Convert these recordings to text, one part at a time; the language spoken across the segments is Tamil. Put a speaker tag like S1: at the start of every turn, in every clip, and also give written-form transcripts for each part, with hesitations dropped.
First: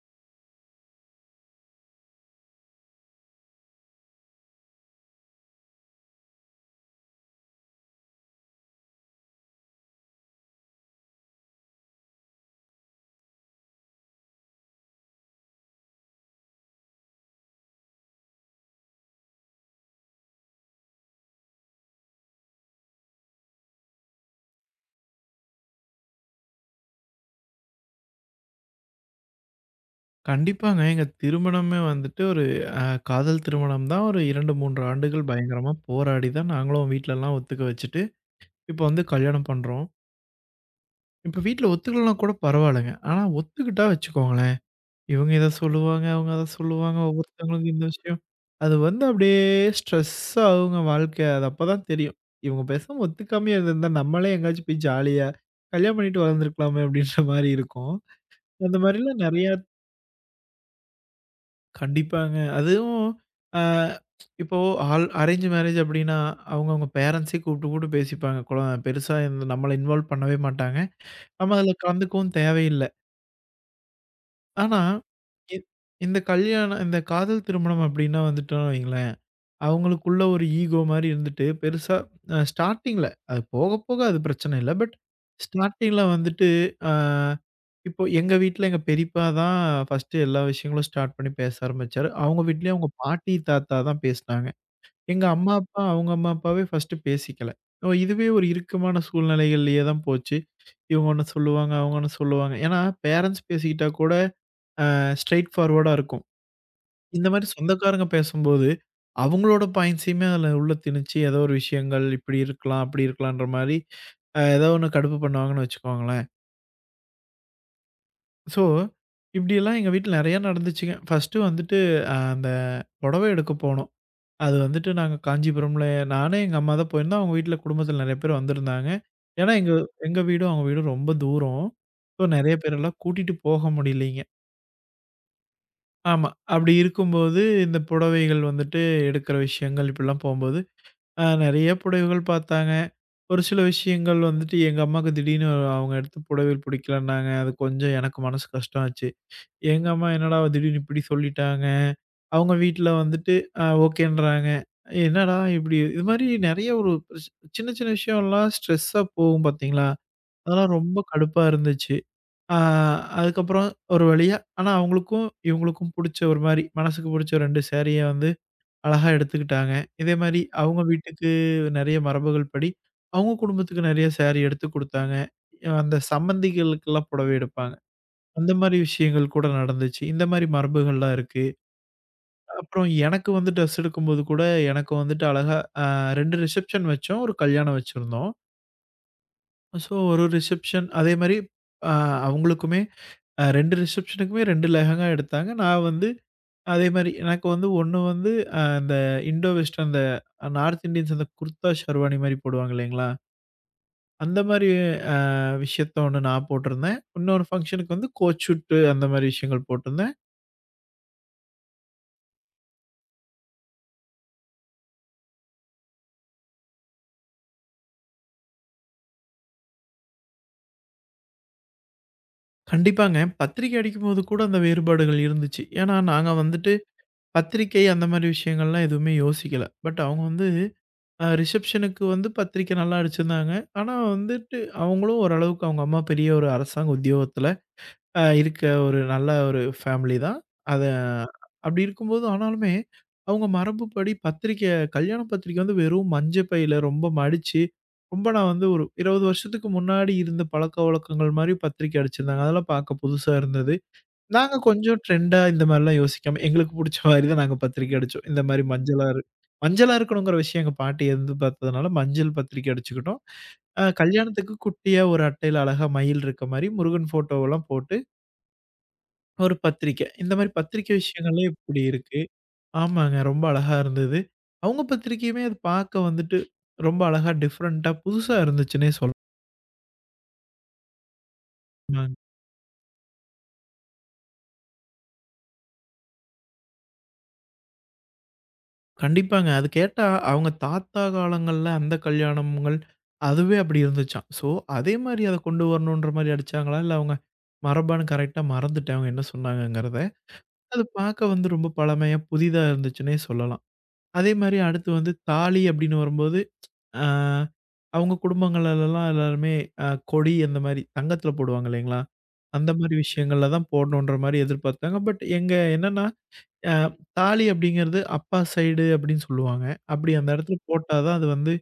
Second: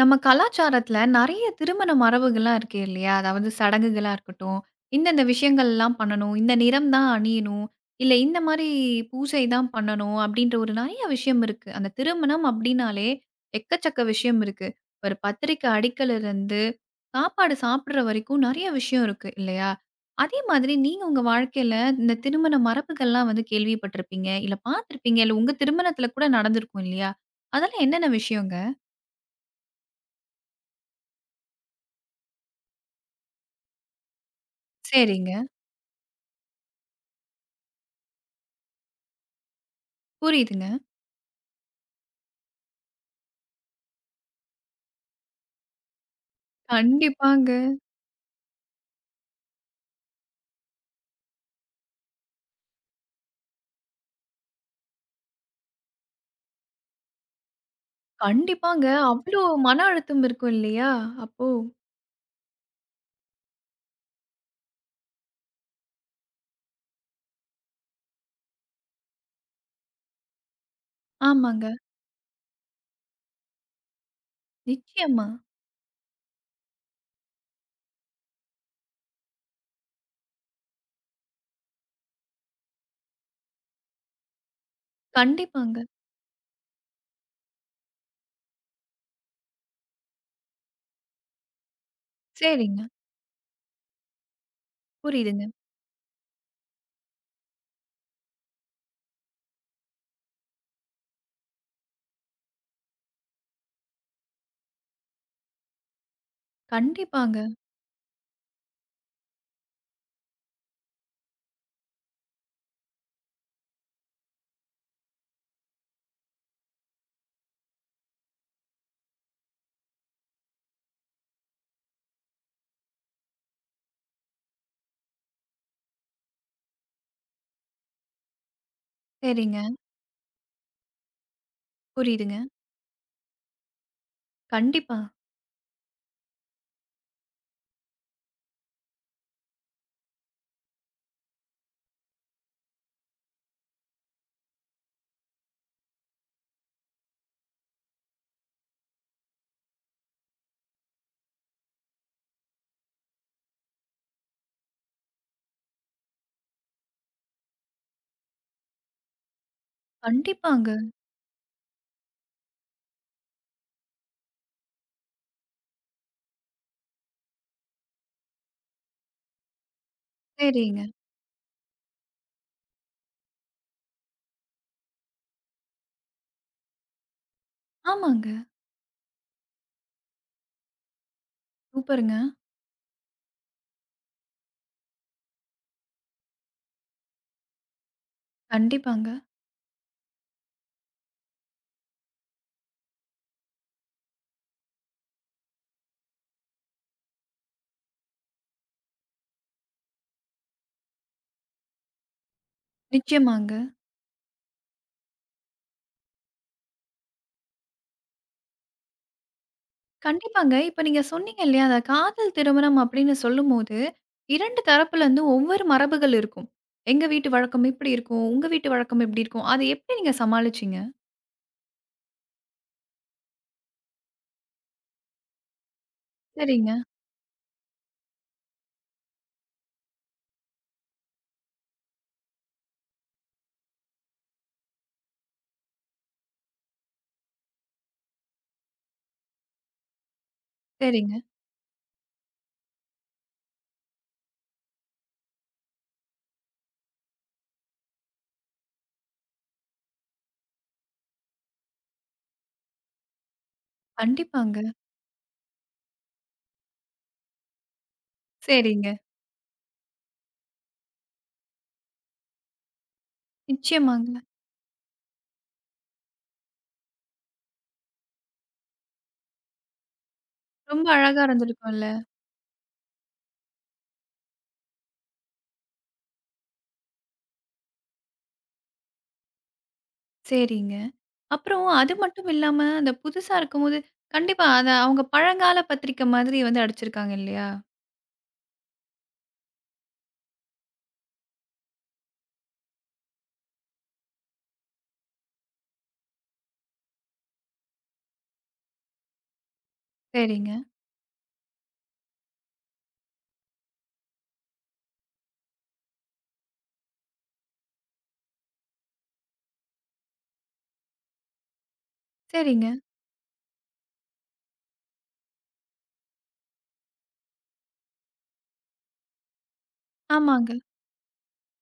S1: நம்ம கலாச்சாரத்துல நெறைய திருமண மரபுகள்லாம் இருக்கு இல்லையா? அதாவது சடங்குகளா இருக்கட்டும், இந்தந்த விஷயங்கள்லாம் பண்ணணும், இந்த நிறம் தான் அணியணும், இல்ல இந்த மாரி பூஜை தான் பண்ணணும் அப்படின்ற ஒரு நெறைய விஷயம் இருக்கு. அந்த திருமணம் அப்படின்னாலே எக்கச்சக்க விஷயம் இருக்கு. ஒரு பத்திரிக்கை அடிக்கல இருந்து, சாப்பாடு சாப்பிடுற வரைக்கும் நெறைய விஷயம் இருக்கு இல்லையா? அதே மாதிரி நீங்க உங்க வாழ்க்கையில இந்த திருமண மரபுகள்லாம் வந்து கேள்விப்பட்டிருப்பீங்க, இல்ல பார்த்திருப்பீங்க, இல்ல உங்க திருமணத்துல கூட நடந்திருக்கும் இல்லையா? அதெல்லாம் என்னென்ன விஷயங்க?
S2: கண்டிப்பாங்க. எங்க திருமணமே வந்துட்டு ஒரு அ காதல் திருமணம் தான். ஒரு 2, 3 ஆண்டுகள்
S1: சரிங்க.
S2: பயங்கரமா போராடி தான் நாங்களும் வீட்லலாம் ஒத்துக்க வச்சுட்டு, இப்போ வந்து கல்யாணம் பண்றோம்.
S1: புரியுதுங்க.
S2: இப்போ வீட்ல ஒத்துக்கலனா கூட பரவாயில்லங்க. ஆனா ஒத்துக்கிட்டா வச்சுக்கோங்களேன், இவங்க இத சொல்லுவாங்க, அவங்க அத சொல்லுவாங்க,
S1: கண்டிப்பாங்க,
S2: ஒவ்வொருத்தவங்களுக்கும் இந்த விஷயம். அது வந்து அப்படியே ஸ்ட்ரெஸ்ஸா ஆகுங்க வாழ்க்கை. அது அப்பதான் தெரியும். இவங்க பேசாம ஒத்துக்காமயே இருந்திருந்தா நம்மளே எங்கேயாச்சும் போய் ஜாலியா கல்யாணம் பண்ணிட்டு வளர்ந்துருக்கலாமே அப்படின்ற மாரி இருக்கும். அந்த
S1: கண்டிப்பாங்க.
S2: மாரிலாம்
S1: அவ்ளோ
S2: நெறைய
S1: மன அழுத்தம் இருக்கும் இல்லையா? அப்போ
S2: கண்டிப்பாங்க. அதுவும் அ இப்போ ஆல் அரேஞ்ச் மேரேஜ் அப்டின்னா, அவங்கவங்க பேரண்ட்ஸே கூப்ட்டு கூப்ட்டு பேசிப்பாங்க. பெருசா இந்த நம்மள இன்வால்வ் பண்ணவே மாட்டாங்க. நம்ம
S1: ஆமாங்க.
S2: அதுல கலந்துக்கவும் தேவையில்ல. ஆனா,
S1: நிச்சயமா.
S2: இ இந்த கல்யாணம் இந்த காதல் திருமணம் அப்டின்னா வந்துட்டோம்னு வைங்களேன் அவங்களுக்குள்ள ஒரு ஈகோ மாரி இருந்துட்டு, பெருசா ஸ்டார்ட்டிங்ல அது போக, போக அது பிரச்சனை இல்ல. பட்
S1: கண்டிப்பாங்க.
S2: ஸ்டார்ட்டிங்ல வந்துட்டு, அ இப்போ எங்க வீட்ல எங்க பெரியப்பா தான் ஃபர்ஸ்ட்டு எல்லா விஷயங்களும் ஸ்டார்ட் பண்ணி பேச ஆரம்பிச்சாரு. அவங்க வீட்லயும்
S1: சரிங்க.
S2: அவங்க பாட்டி, தாத்தா தான் பேசுனாங்க. எங்க
S1: புரியுதுங்க.
S2: அம்மா, அப்பா அவங்க அம்மா, அப்பாவே ஃபர்ஸ்ட்டு பேசிக்கல. ஓ இதுவே ஒரு இறுக்கமான சூழ்நிலைகள்லயே தான் போச்சு. இவங்க ஒண்ணு சொல்லுவாங்க, அவங்க ஒண்ணு சொல்லுவாங்க. ஏன்னா, பேரண்ட்ஸ் பேசிக்கிட்டா கூட ஸ்ட்ரெய்ட் ஃபார்வர்டா இருக்கும். இந்த
S1: கண்டிப்பாங்க.
S2: மாரி சொந்தக்காரங்க பேசும்போது, அவங்களோட பாயிண்ட்ஸயுமே அதில உள்ள திணிச்சு, ஏதோ ஒரு விஷயங்கள் இப்படி இருக்கலாம், அப்படி இருக்கலான்ற மாரி, ஏதோ ஒண்ணு கடுப்பு பண்ணுவாங்கன்னு வச்சுக்கோங்களேன். ஸோ, இப்படியெல்லாம் எங்க வீட்ல நெறையா நடந்துச்சுங்க. ஃபர்ஸ்ட்டு வந்துட்டு அந்த புடவை எடுக்க போனோம். அது வந்துட்டு நாங்க காஞ்சிபுரம்ல நானு, எங்க அம்மா தான் போயிருந்தோம். அவங்க வீட்ல குடும்பத்தில நெறைய பேர் வந்திருந்தாங்க. ஏன்னா
S1: சரிங்க.
S2: எங்க எங்க வீடும் அவங்க வீடும் ரொம்ப தூரம். ஸோ,
S1: புரியுதுங்க.
S2: நெறைய பேரெல்லாம் கூட்டிட்டு போக முடியலைங்க.
S1: கண்டிப்பா.
S2: ஆமா. அப்படி இருக்கும்போது, இந்த புடவைகள் வந்துட்டு எடுக்கிற விஷயங்கள் இப்படிலாம் போம்போது நெறைய புடவைகள் பார்த்தாங்க. ஒரு சில விஷயங்கள் வந்துட்டு எங்க அம்மாவுக்கு திடீர்னு அவங்க எடுத்த புடவை பிடிக்கலன்னாங்க. அது கொஞ்சம் எனக்கு மனசு கஷ்டம் ஆச்சு. எங்க அம்மா என்னடா திடீர்னு இப்படி சொல்லிட்டாங்க. அவங்க வீட்ல வந்துட்டு ஓகேன்றாங்க. என்னடா இப்படி இது மாரி நெறைய ஒரு ஸ் சின்ன சின்ன விஷயம்லாம் ஸ்ட்ரெஸ்ஸா போகும் பார்த்தீங்களா? அதெல்லாம்
S1: கண்டிப்பாங்க.
S2: ரொம்ப கடுப்பா இருந்துச்சு. ஆ அதுக்கப்புறம் ஒரு வழியா ஆனா அவங்களுக்கும், இவங்களுக்கும் புடிச்ச ஒரு மாரி மனசுக்கு புடிச்ச 2 சாரிய வந்து அழகா எடுத்துக்கிட்டாங்க. இதே மாரி அவங்க
S1: சரிங்க.
S2: வீட்டுக்கு நெறைய மரபுகள் படி, அவங்க குடும்பத்துக்கு நெறைய சாரி எடுத்து குடுத்தாங்க. அந்த சம்மந்திகளுக்கெல்லாம் புடவை எடுப்பாங்க.
S1: ஆமாங்க.
S2: அந்த மாரி விஷயங்கள் கூட நடந்துச்சு. இந்த மாரி மரபுகள்லாம் இருக்கு.
S1: சூப்பருங்க.
S2: அப்புறம் எனக்கு வந்து ட்ரெஸ் எடுக்கும்போது கூட, எனக்கு வந்துட்டு அழகா அ 2 ரிசப்ஷன் வச்சோம். ஒரு கல்யாணம் வச்சிருந்தோம்.
S1: கண்டிப்பாங்க.
S2: ஸோ ஒரு ரிசப்ஷன் அதே மாரி அ அவங்களுக்குமே 2 ரிசப்ஷனுக்குமே 2 லெஹங்கா எடுத்தாங்க. நான் வந்து அதே மாரி எனக்கு வந்து ஒண்ணு வந்து அந்த இண்டோ வெஸ்டர்ன் அந்த நார்த் இண்டியன்ஸ் அந்த குர்தா ஷெர்வானி மாரி போடுவாங்க இல்லைங்களா?
S1: நிச்சயமாங்க.
S2: அந்த மாரி அ விஷயத்த ஒண்ணு நான் போட்டிருந்தேன். இன்னொரு ஃபங்ஷனுக்கு வந்து கோட் சூட்டு அந்த மாரி விஷயங்கள் போட்டிருந்தேன்.
S1: கண்டிப்பாங்க. இப்ப நீங்க சொன்னீங்க இல்லையா, அந்த காதல் திருமணம் அப்படின்னு சொல்லும்போது, 2 தரப்புல இருந்தும் ஒவ்வொரு மரபுகள் இருக்கும். எங்க வீட்டு வழக்கம் இப்படி இருக்கும். உங்க வீட்டு வழக்கம் இப்படி இருக்கும். அத எப்படி நீங்க சமாளிச்சீங்க?
S2: கண்டிப்பாங்க பத்திரிக்கை அடிக்கும்போது கூட அந்த வேறுபாடுகள் இருந்துச்சு. ஏன்னா நாங்க வந்துட்டு
S1: சரிங்க,
S2: பத்திரிக்கை அந்த மாரி விஷயங்கள்லாம் எதுவுமே யோசிக்கல. பட் அவங்க வந்து ரிசப்ஷனுக்கு வந்து பத்திரிக்கை நல்லா அடிச்சிருந்தாங்க. ஆனா வந்துட்டு அவங்களும் ஓரளவுக்கு அவங்க அம்மா பெரிய ஒரு அரசாங்க உத்தியோகத்தில இருக்க ஒரு நல்ல ஒரு ஃபேமிலி தான். அத
S1: சரிங்க.
S2: அப்படி இருக்கும்போது ஆனாலுமே, அவங்க மரபுப்படி பத்திரிக்கை கல்யாண பத்திரிக்கை வந்து வெறும் மஞ்ச பையில ரொம்ப மடிச்சு, ரொம்ப நான் வந்து ஒரு 20 வருஷத்துக்கு முன்னாடி இருந்த பழக்கவழக்கங்கள் மாரி பத்திரிக்கை அடிச்சிருந்தாங்க. அதெல்லாம் பார்க்க புதுசா இருந்தது. நாங்க
S1: கண்டிப்பாங்க.
S2: கொஞ்சம் ட்ரெண்டா இந்த மாரிலாம் யோசிக்காம, எங்களுக்கு புடிச்ச மாரி தான் நாங்க பத்திரிக்கை அடிச்சோம். இந்த மாரி
S1: சரிங்க.
S2: மஞ்சளா இருக்கணுங்கிற விஷயம் எங்க பாட்டி எதிர் பார்த்ததுனால மஞ்சள் பத்திரிக்கை அடிச்சுக்கிட்டோம்.
S1: நிச்சயமாங்க.
S2: கல்யாணத்துக்கு குட்டியா ஒரு அட்டையில அழகா மயில் இருக்க மாரி முருகன் ஃபோட்டோவெல்லாம் போட்டு ஒரு பத்திரிக்க. இந்த மாரி
S1: ரொம்ப
S2: பத்திரிக்கை
S1: அழகா
S2: விஷயங்கள்ல இப்படி
S1: இருந்திருக்கும்ல.
S2: இருக்கு. ஆமாங்க. ரொம்ப அழகா இருந்தது. அவங்க பத்திரிக்கையுமே அது பார்க்க வந்துட்டு ரொம்ப அழகா டிஃபரெண்ட்டா புதுசா இருந்துச்சுன்னே
S1: சரிங்க. அப்புறம் அது
S2: சொல்லலாங்க.
S1: மட்டும் இல்லாம, அந்த புதுசா இருக்கும்போது கண்டிப்பா அத அவங்க பழங்கால பத்திரிக்கை மாதிரி வந்து அடிச்சிருக்காங்க இல்லையா?
S2: கண்டிப்பாங்க. அது கேட்டா அவங்க தாத்தா காலங்கள்ல அந்த கல்யாணங்கள் அதுவே அப்படி இருந்துச்சாம். ஸோ, அதே மாரி அத கொண்டு வரணுன்ற மாரி அடிச்சாங்களா? இல்ல அவங்க மரபான்னு கரெக்ட்டா மறந்துட்டேன் அவங்க என்ன சொன்னாங்கங்கிறத.
S1: சரிங்க,
S2: அது பார்க்க வந்து ரொம்ப பழமையா, புதிதா இருந்துச்சுன்னே சொல்லலாம். அதே மாரி அடுத்து வந்து தாலி அப்படின்னு வரும்போது ஆ, அவங்க குடும்பங்கள்லலாம் எல்லாருமே அ கொடி அந்த மாரி தங்கத்தில போடுவாங்க இல்லைங்களா? அந்த
S1: சரிங்க.
S2: மாரி விஷயங்கள்ல தான் போடணுன்ற மாரி எதிர்பார்த்தாங்க. பட் எங்க என்னன்னா, அ தாலி அப்படிங்கிறது அப்பா சைடு அப்படின்னு சொல்லுவாங்க. அப்படி அந்த
S1: ஆமாங்க.
S2: இடத்துல போட்டா தான் அது வந்து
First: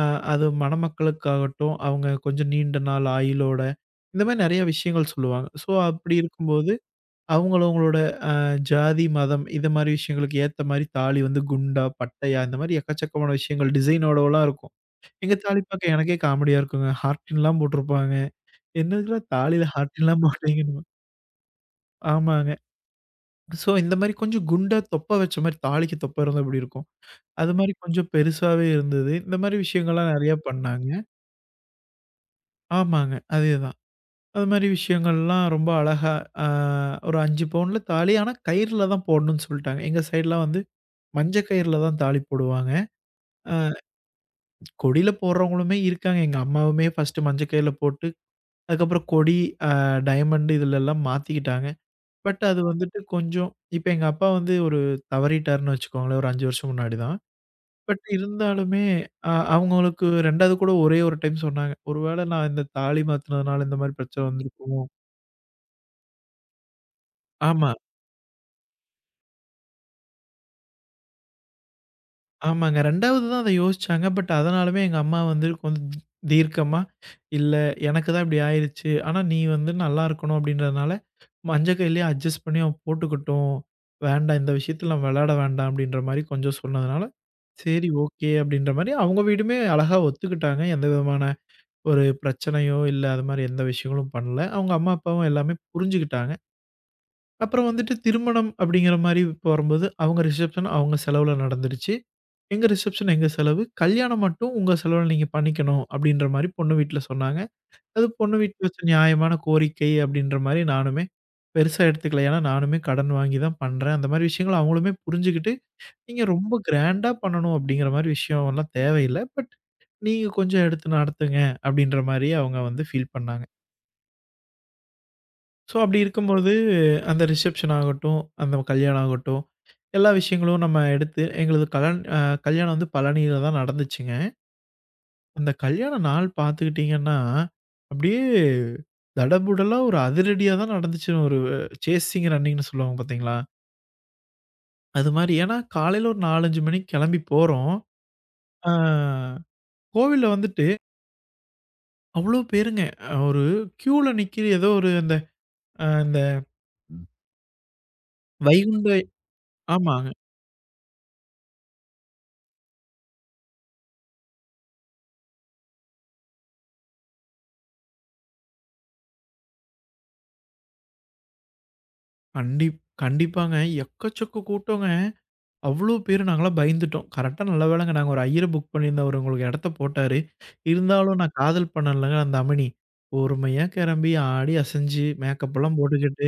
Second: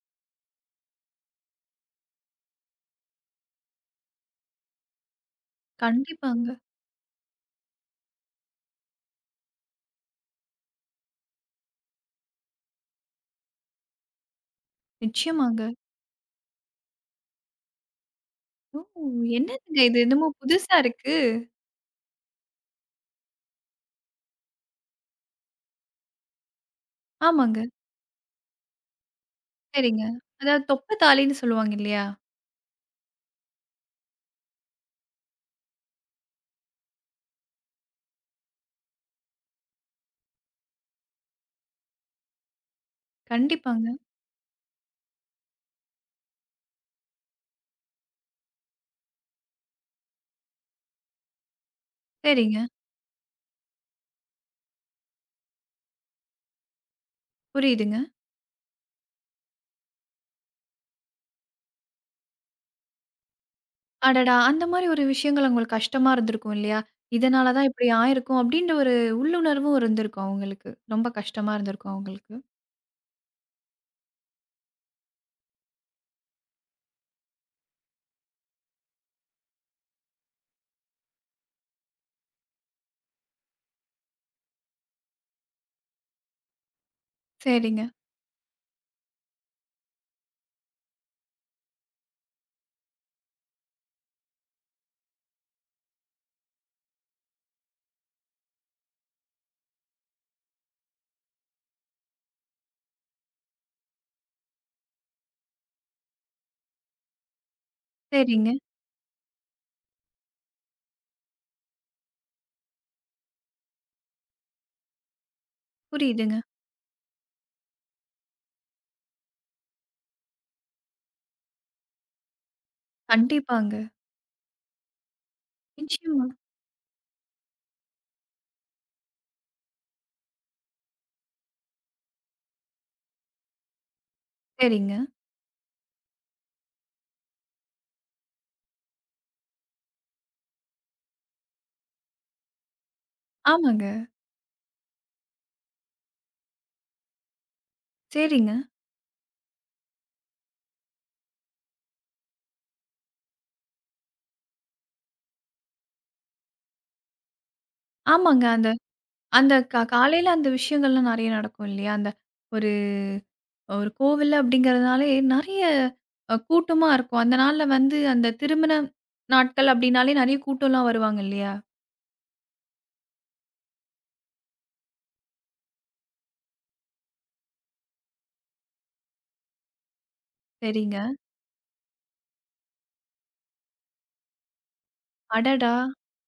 S2: அ அது மணமக்களுக்காகட்டும், அவங்க கொஞ்சம் நீண்ட நாள் ஆயுளோட இந்த மாரி நெறைய விஷயங்கள் சொல்லுவாங்க. ஸோ அப்படி
S1: கண்டிப்பாங்க.
S2: இருக்கும்போது அவங்கள அவங்களோட ஜாதி, மதம் இத மாரி விஷயங்களுக்கு ஏத்த மாரி தாலி வந்து குண்டா, பட்டையா இந்த மாரி எக்கச்சக்கமான விஷயங்கள் டிசைனோடலாம் இருக்கும். எங்க
S1: நிச்சயமாங்க.
S2: தாலிப்பாக்க எனக்கே காமெடியா இருக்குங்க. ஹார்டின்லாம் போட்டிருப்பாங்க.
S1: ஓ!
S2: என்னதுக்குடா தாலில
S1: என்னதுங்க இது?
S2: ஹார்டின்லாம்
S1: என்னமோ புதுசா
S2: போட்டீங்கன்னு.
S1: இருக்கு.
S2: ஆமாங்க. ஸோ இந்த மாரி கொஞ்சம் குண்டா தொப்பை வச்ச மாரி தாலிக்கு தொப்பை இருந்தா எப்படி இருக்கும். அது
S1: ஆமாங்க.
S2: மாரி கொஞ்சம் பெருசாவே இருந்தது. இந்த மாரி
S1: சரிங்க.
S2: விஷயங்கள்லாம் நெறைய
S1: அதாவது
S2: பண்ணாங்க.
S1: தொப்பை தாளின்னு சொல்லுவாங்க இல்லையா?
S2: ஆமாங்க. அதேதான். அது மாரி விஷயங்கள்லாம் ரொம்ப அழகா அ ஒரு 5 பவுன்ல தாலி. ஆனா கயிறுல தான் போடணும்னு சொல்ட்டாங்க. எங்க சைட்லாம் வந்து மஞ்ச கயிறுல தான் தாலி போடுவாங்க. அ
S1: கண்டிப்பாங்க.
S2: கொடியில போடுறவங்களுமே இருக்காங்க. எங்க அம்மாவுமே ஃபர்ஸ்ட்டு மஞ்ச கயிறுல போட்டு அதுக்கப்புறம் கொடி, அ டயமண்ட் இதுலலாம் மாத்திக்கிட்டாங்க. பட் அது
S1: சரிங்க.
S2: வந்துட்டு கொஞ்சம் இப்ப எங்க அப்பா வந்து ஒரு தவறிட்டாருன்னு வச்சுக்கோங்களேன், ஒரு 5 வருஷம் முன்னாடி தான்.
S1: புரியுதுங்க.
S2: பட் இருந்தாலுமே அவங்களுக்கு 2வது கூட ஒரே ஒரு டைம் சொன்னாங்க. "ஒருவேள நான் இந்த தாலி மாத்துனதுனால இந்த மாரி பிரச்சனை
S1: அடடா! அந்த
S2: வந்திருக்குமோ?"
S1: மாரி ஒரு விஷயங்கள் அவங்களுக்கு கஷ்டமா இருந்திருக்கும் இல்லையா? இதனால தான்
S2: ஆமா.
S1: இப்படி ஆயிருக்கும் அப்படின்ற ஒரு உள்ளுணர்வும் இருந்திருக்கும் அவங்களுக்கு. ரொம்ப கஷ்டமா இருந்திருக்கும் அவங்களுக்கு.
S2: ஆமாங்க. 2வது தான் அத யோசிச்சாங்க. பட் அதனாலுமே எங்க அம்மா வந்து கொஞ்சம் தீர்க்கமா, "இல்ல எனக்கு தான் இப்படி ஆயிருச்சு. ஆனா நீ வந்து நல்லா இருக்கணும்." அப்படின்றதுனால, மஞ்ச கயிறலயே அட்ஜஸ்ட் பண்ணி அவன் போட்டுக்கட்டும். வேண்டாம் இந்த விஷயத்துல நம்ம விளையாட வேண்டாம் அப்படின்ற மாரி கொஞ்சம் சொன்னதுனால,
S1: சரிங்க,
S2: சரி ஓகே அப்படின்ற மாரி அவங்க வீடுமே அழகா ஒத்துக்கிட்டாங்க. எந்த விதமான ஒரு பிரச்சனையோ, இல்ல அது மாரி எந்த விஷயங்களும் பண்ணல. அவங்க அம்மா, அப்பாவும் எல்லாமே புரிஞ்சுகிட்டாங்க. அப்புறம் வந்துட்டு திருமணம் அப்படிங்கிற மாரி போறம்போது, அவங்க ரிசப்ஷன் அவங்க செலவுல நடந்துடுச்சு. எங்க ரிசப்ஷன் எங்க செலவு. கல்யாணம் மட்டும் உங்க செலவுல நீங்க பண்ணிக்கணும் அப்படின்ற மாரி பொண்ணு வீட்ல சொன்னாங்க. அது பொண்ணு
S1: சரிங்க.
S2: வீட்ல வச்ச நியாயமான கோரிக்கை அப்படின்ற மாரி நானுமே பெருசா எடுத்துக்கல. ஏன்னா நானுமே கடன் வாங்கி தான் பண்றேன். அந்த மாரி விஷயங்கள அவங்களுமே புரிஞ்சுகிட்டு, நீங்க
S1: புரியுதுங்க.
S2: ரொம்ப கிராண்டா பண்ணணும் அப்படிங்கிற மாரி விஷயம் எல்லாம் தேவையில்ல. பட் நீங்க கொஞ்சம் எடுத்து நடத்துங்க அப்படின்ற மாரி அவங்க வந்து ஃபீல் பண்ணாங்க.
S1: கண்டிப்பாங்க.
S2: ஸோ, அப்படி
S1: நிச்சயமா.
S2: இருக்கும்பொழுது, அந்த ரிசப்ஷன் ஆகட்டும், அந்த கல்யாணம் ஆகட்டும், எல்லா விஷயங்களும் நம்ம எடுத்து எங்களது கலன் கல்யாணம் வந்து பழனியில தான் நடந்துச்சுங்க.
S1: சரிங்க.
S2: அந்த கல்யாண நாள் பார்த்துக்கிட்டீங்கன்னா, அப்படியே தடபுடலா ஒரு அதிரடியா தான் நடந்துச்சு. ஒரு சேசிங் ரன்னிங்ன்னு சொல்லுவாங்க பார்த்தீங்களா?
S1: ஆமாங்க.
S2: அது மாரி. ஏன்னா, காலையில ஒரு 4, 5 மணிக்கு கிளம்பி போறோம்.
S1: சரிங்க.
S2: ஆ கோவில்ல வந்துட்டு அவ்வளோ பேருங்க. ஒரு கியூல நிக்கிற ஏதோ ஒரு அந்த இந்த
S1: ஆமாங்க. அந்த
S2: வைகுண்ட
S1: அந்த கா
S2: ஆமாங்க.
S1: காலையில அந்த விஷயங்கள்லாம் நெறைய நடக்கும் இல்லையா? அந்த ஒரு ஒரு கோவில் அப்படிங்கிறதுனாலே நெறைய கூட்டமா இருக்கும். அந்த நாள்ல வந்து அந்த திருமண நாட்கள் அப்படின்னாலே நெறைய கூட்டம்லாம் வருவாங்க இல்லையா?
S2: கண்டிப் கண்டிப்பாங்க. எக்கச்சக்க கூட்டங்க. அவ்வளோ பேரு நாங்கலாம் பயந்துட்டோம். கரெக்ட்டா நல்ல வேளைங்க நாங்க ஒரு ஐயர புக் பண்ணியிருந்தோம். அவரு உங்களுக்கு இடத்த போட்டாரு.
S1: சரிங்க.
S2: இருந்தாலும் நான் காதல் பண்ணேன்லங்க அந்த அமனி. பொறுமையா கெளம்பி, ஆடி அசைஞ்சு,
S1: அடடா!
S2: மேக்கப்லாம் போட்டுக்கிட்டு,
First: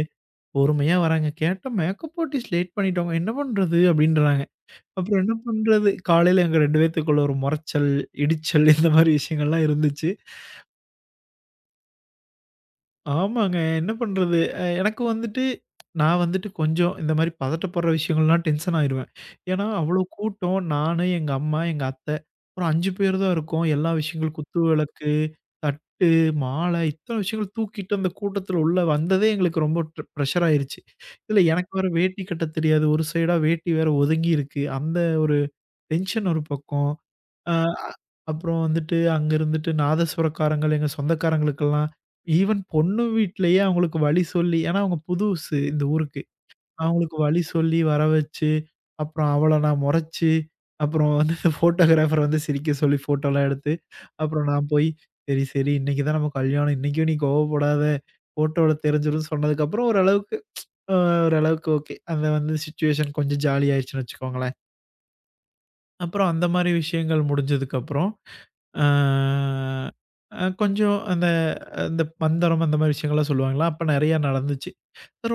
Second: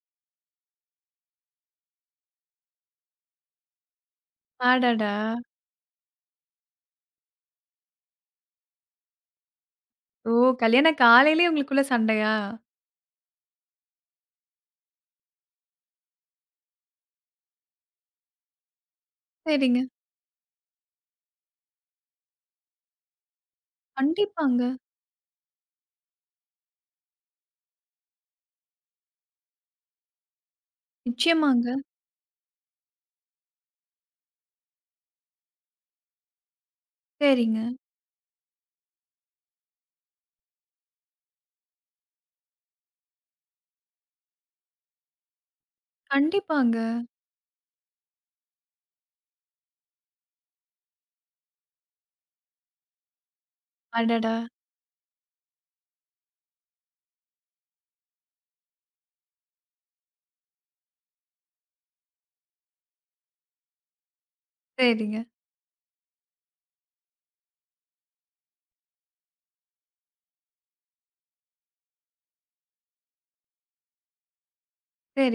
S2: பொறுமையா வராங்க. கேட்டா மேக்கப் ஆர்டிஸ்ட் லேட் பண்ணிட்டோங்க. என்ன பண்றது? அப்டின்றாங்க.
S1: அடடா!
S2: அப்புறம் என்ன பண்றது? காலையில எங்க 2 பேத்துக்குள்ள ஒரு மொறச்சல், இடிச்சல் இந்த மாரி விஷயங்கள்லாம் இருந்துச்சு.
S1: ஓ! கல்யாண காலையிலயே உங்களுக்குள்ள சண்டையா?
S2: ஆமாங்க. என்ன பண்றது? எனக்கு வந்துட்டு நான் வந்துட்டு கொஞ்சம் இந்த மாரி பதட்டப்படுற விஷயங்கள்லாம் டென்ஷன் ஆயிருவேன். ஏன்னா,
S1: சரிங்க.
S2: அவ்ளோ கூட்டம். நானு, எங்க அம்மா, எங்க அத்த, ஒரு 5 பேர் தான் இருக்கோம். எல்லா விஷயங்களும் குத்து
S1: கண்டிப்பாங்க.
S2: விளக்கு, தட்டு, மாலை இத்தன விஷயங்கள் தூக்கிட்டு அந்த கூட்டத்துல உள்ள வந்ததே எங்களுக்கு ரொம்ப ப்ரெஷர் ஆயிருச்சு. இதுல
S1: நிச்சயமாங்க.
S2: எனக்கு வேற வேட்டி கட்ட தெரியாது. ஒரு சைடா வேட்டி வேற ஒதுங்கி இருக்கு. அந்த ஒரு டென்ஷன் ஒரு பக்கம்.
S1: சரிங்க.
S2: அ அப்புறம் வந்துட்டு அங்க இருந்துட்டு நாதஸ்வரக்காரங்கள், எங்க சொந்தக்காரங்களுக்கெல்லாம் ஈவன் பொண்ணு வீட்லயே அவங்களுக்கு வழி சொல்லி ஏன்னா அவங்க புதுசு இந்த ஊருக்கு.
S1: கண்டிப்பாங்க.
S2: அவங்களுக்கு வழி சொல்லி வர வச்சு, அப்புறம் அவள நான் முறைச்சு, அப்புறம் வந்து ஃபோட்டோகிராஃபர் வந்து சிரிக்க சொல்லி ஃபோட்டோலாம் எடுத்து,
S1: அடடா!
S2: அப்புறம் நான் போய் சரி, சரி இன்னைக்கு தான் நம்ம கல்யாணம். இன்னைக்கும் நீ கோவப்படாத. ஃபோட்டோல தெரிஞ்சிரும்ன்னு சொன்னதுக்கப்புறம் ஓரளவுக்கு அ ஓரளவுக்கு ஓகே. அந்த வந்து சிச்சுவேஷன் கொஞ்சம் ஜாலி ஆயிருச்சுன்னு வச்சுக்கோங்களேன்.
S1: சரிங்க,
S2: அப்புறம் அந்த மாரி விஷயங்கள் முடிஞ்சதுக்கப்புறம், ஆ அ கொஞ்சம் அந்த அந்த பந்தரம் அந்த மாரி விஷயங்கள்லாம் சொல்லுவாங்கல்ல, அப்ப நெறையா நடந்துச்சு.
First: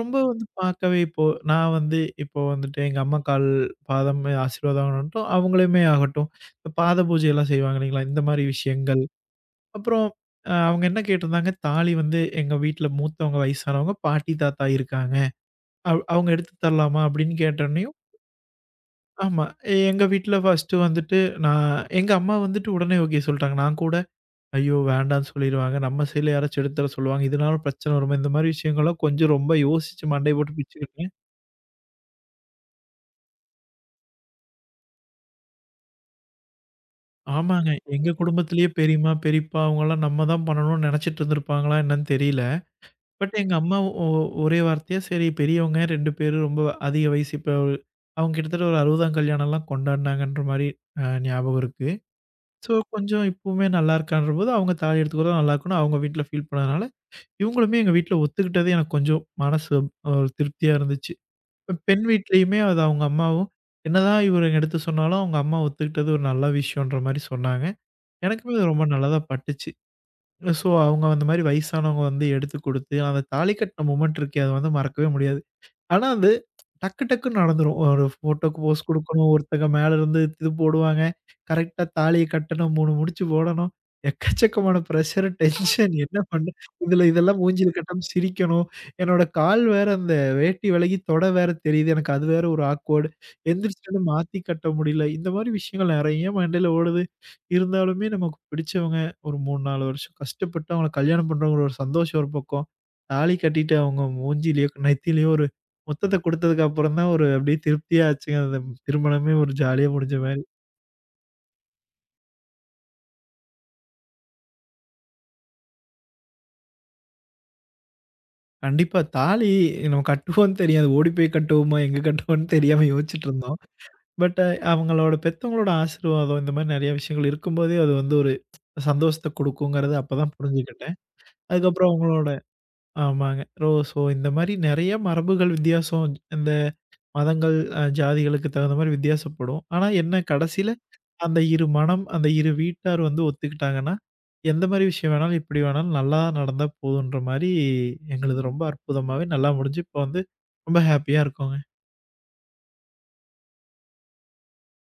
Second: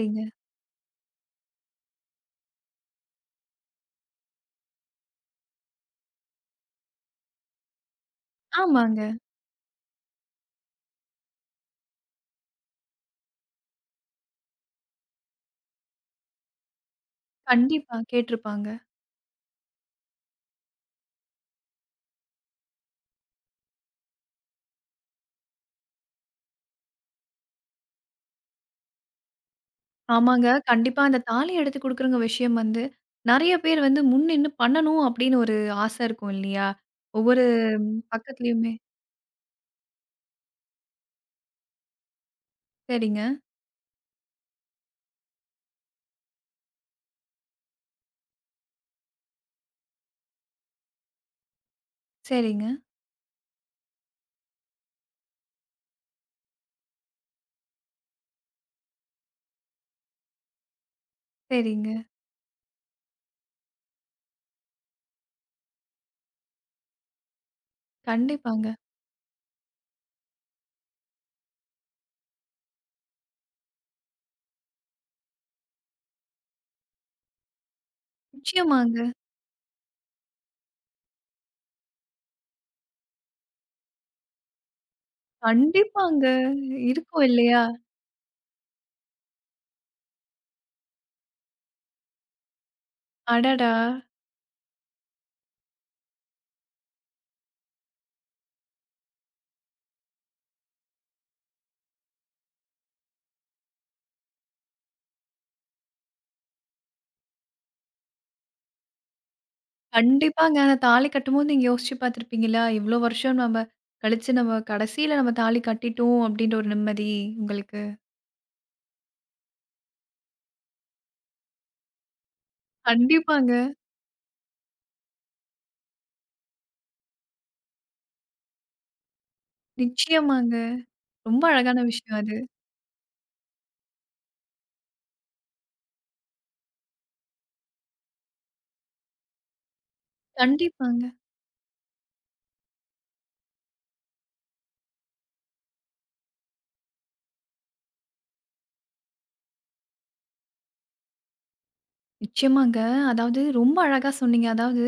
S2: ரொம்ப வந்து பார்க்கவே இப்போ நான் வந்து இப்போ வந்துட்டு எங்க அம்மா கால், பாதம் ஆசீர்வாதம் ஆகட்டும், அவங்களுமே ஆகட்டும், இந்த பாத பூஜையெல்லாம் செய்வாங்க இல்லைங்களா? இந்த மாரி
S1: ஆமாங்க.
S2: விஷயங்கள். அப்புறம் அவங்க என்ன கேட்டிருந்தாங்க, தாலி வந்து எங்க வீட்ல மூத்தவங்க வயசானவங்க, பாட்டி, தாத்தா இருக்காங்க. அவங்க எடுத்து தரலாமா? அப்படின்னு கேட்டோன்னே
S1: கண்டிப்பா கேட்டுருப்பாங்க.
S2: ஆமா. எங்க வீட்ல ஃபர்ஸ்ட்டு வந்துட்டு நான் எங்க அம்மா வந்துட்டு உடனே ஓகே சொல்ட்டாங்க. நான் கூட ஐயோ! வேண்டான்னு சொல்லிருவாங்க. நம்ம சைட்ல யாராச்சும் எடுத்து தர சொல்லுவாங்க. இதனால பிரச்சனை வருமே. இந்த மாரி விஷயங்கள்லாம் கொஞ்சம் ரொம்ப யோசிச்சு மண்டைய
S1: ஆமாங்க.
S2: போட்டு
S1: கண்டிப்பா
S2: பிச்சுக்கிட்டேன்.
S1: அந்த தாலி எடுத்து குடுக்குறங்க விஷயம் வந்து, நெறைய பேர் வந்து முன் நின்னு பண்ணணும் அப்படின்னு ஒரு ஆசை இருக்கும் இல்லையா? ஒவ்வொரு
S2: ஆமாங்க. எங்க குடும்பத்திலேயே
S1: பக்கத்துலயுமே.
S2: பெரியம்மா, பெரியப்பா அவங்கலாம் நம்ம தான் பண்ணணும்னு நெனச்சிட்டு இருந்திருப்பாங்களா என்னன்னு தெரியல.
S1: சரிங்க,
S2: பட் எங்க அம்மா ஒ ஒரே வார்த்தையா சரி பெரியவங்க 2 பேரும் ரொம்ப அதிக வயசு இப்ப அவங்க கிட்டத்தட்ட ஒரு 60ஆம் கல்யாணம்லாம் கொண்டாடுனாங்கன்ற மாரி ஞாபகம் இருக்கு.
S1: சரிங்க,
S2: ஸோ, கொஞ்சம் இப்பவுமே நல்லா இருக்கான்றபோது, அவங்க தாலி எடுத்து கொடுத்தா நல்லா இருக்குன்னு அவங்க வீட்ல ஃபீல் பண்ணதுனால, இவங்களுமே எங்க வீட்ல ஒத்துக்கிட்டது எனக்கு கொஞ்சம் மனசு ஒரு திருப்தியா இருந்துச்சு. இப்ப
S1: சரிங்க.
S2: பெண் வீட்லயுமே அது அவங்க அம்மாவும், என்னதான் இவரு எடுத்து சொன்னாலும் அவங்க அம்மா ஒத்துக்கிட்டது ஒரு நல்ல விஷயம்ன்ற மாரி சொன்னாங்க. எனக்குமே அது
S1: கண்டிப்பாங்க.
S2: ரொம்ப நல்லதா பட்டுச்சு. ஸோ, அவங்க அந்த மாரி வயசானவங்க வந்து எடுத்து குடுத்து, அந்த தாலி கட்டின மொமெண்ட் இருக்கே, அது வந்து மறக்கவே முடியாது. ஆனா அது டக்கு டக்குன்னு நடந்துரும். ஒரு ஃபோட்டோக்கு போஸ்
S1: நிச்சயமாங்க.
S2: குடுக்கணும். ஒருத்தங்க மேல இருந்து இது போடுவாங்க. கரெக்ட்டா தாலிய கட்டணும். 3 முடிச்சு போடணும். எக்கச்சக்கமான பிரஷர், டென்ஷன் என்ன
S1: கண்டிப்பாங்க.
S2: பண்ண இதுல
S1: இருக்கும்
S2: இதெல்லாம்
S1: இல்லையா?
S2: மூஞ்சில கட்டாம சிரிக்கணும். என்னோட கால் வேற அந்த வேட்டி விலகி தொட வேற தெரியுது. எனக்கு அது வேற ஒரு ஆக்வர்டு.
S1: அடடா!
S2: எந்திரிச்சோன மாத்தி கட்ட முடியல. இந்த மாரி விஷயங்கள் நெறைய மண்டையில ஓடுது. இருந்தாலுமே நமக்கு பிடிச்சவங்க ஒரு 3, 4 வருஷம் கஷ்டப்பட்டு அவங்கள கல்யாணம் பண்றோங்கிற ஒரு சந்தோஷம் ஒரு பக்கம். தாலி கட்டிட்டு அவங்க மூஞ்சிலயோ, நெத்திலயோ மொத்தத்த குடுத்ததுக்கு அப்புறம் தான் ஒரு அப்படியே திருப்தியா ஆச்சுங்க. அந்த திருமணமே ஒரு ஜாலியா முடிஞ்ச மாரி.
S1: கண்டிப்பாங்க. அந்த தாலி கட்டும்போது நீங்க யோசிச்சு பார்த்துருப்பீங்களா? இவ்ளோ வருஷம் நம்ம கழிச்சு நம்ம கடைசியில நம்ம தாலி கட்டிட்டோம் அப்டின்ற ஒரு நிம்மதி உங்களுக்கு.
S2: கண்டிப்பா தாலி நம்ம கட்டுவோம்னு தெரியாது. ஓடி போய் கட்டுவோமா, எங்க கட்டுவோம்னு தெரியாம யோசிச்சுட்டு இருந்தோம்.
S1: கண்டிப்பாங்க.
S2: பட் அவங்களோட பெத்தவங்களோட ஆசீர்வாதம் இந்த மாரி நெறைய விஷயங்கள் இருக்கும்போதே அது வந்து ஒரு சந்தோஷத்த குடுக்குங்கிறத அப்பதான்
S1: நிச்சயமாங்க.
S2: புரிஞ்சுக்கிட்டேன்.
S1: ரொம்ப அழகான
S2: அதுக்கப்புறம்
S1: விஷயம்
S2: அவங்களோட
S1: அது.
S2: ஆமாங்க. ஸோ இந்த மாரி நெறைய மரபுகள் வித்தியாசம் இந்த மதங்கள், ஜாதிகளுக்கு தகுந்த மாரி வித்தியாசப்படும். ஆனா என்ன கடைசியில
S1: கண்டிப்பாங்க.
S2: அந்த இரு மனம், அந்த இரு வீட்டார் வந்து ஒத்துக்கிட்டாங்கன்னா, எந்த மாரி விஷயம் வேணாலும், எப்படி வேணாலும் நல்லா நடந்தா போதுன்ற மாரி எங்களுது ரொம்ப அற்புதமாவே நல்லா முடிஞ்சு, இப்போ வந்து ரொம்ப ஹேப்பியா இருக்கோங்க.
S1: நிச்சயமாங்க. அதாவது ரொம்ப அழகா சொன்னீங்க. அதாவது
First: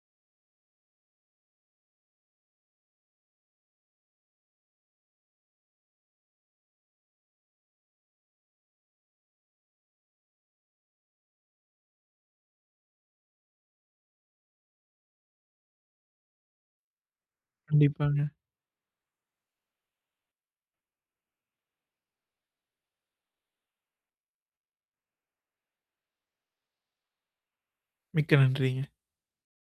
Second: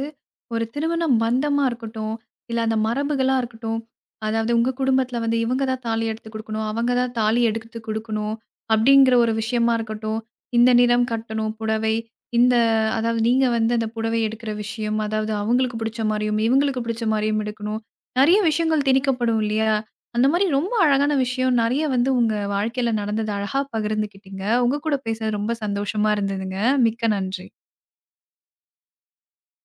S1: ஒரு திருமண பந்தமா இருக்கட்டும், இல்ல அந்த மரபுகளா இருக்கட்டும், அதாவது உங்க குடும்பத்தில வந்து இவங்க தான் தாலி எடுத்து குடுக்கணும், அவங்க தான் தாலி எடுத்து குடுக்கணும் அப்படிங்கிற ஒரு விஷயமா இருக்கட்டும், இந்த நிறம் கட்டணும் புடவை, இந்த அதாவது நீங்க வந்து அந்த புடவை எடுக்கிற விஷயம், அதாவது அவங்களுக்கு பிடிச்ச மாரியும், இவங்களுக்கு பிடிச்ச மாரியும் எடுக்கணும்.
S2: கண்டிப்பாங்க.
S1: நெறைய விஷயங்கள் திணிக்கப்படும் இல்லையா? அந்த மாரி ரொம்ப அழகான விஷயம். நெறைய வந்து உங்க வாழ்க்கையில நடந்தது அழகா பகிர்ந்துக்கிட்டீங்க. உங்க கூட பேசுனது ரொம்ப சந்தோஷமா இருந்ததுங்க. மிக்க நன்றி.
S2: மிக்க நன்றிங்க.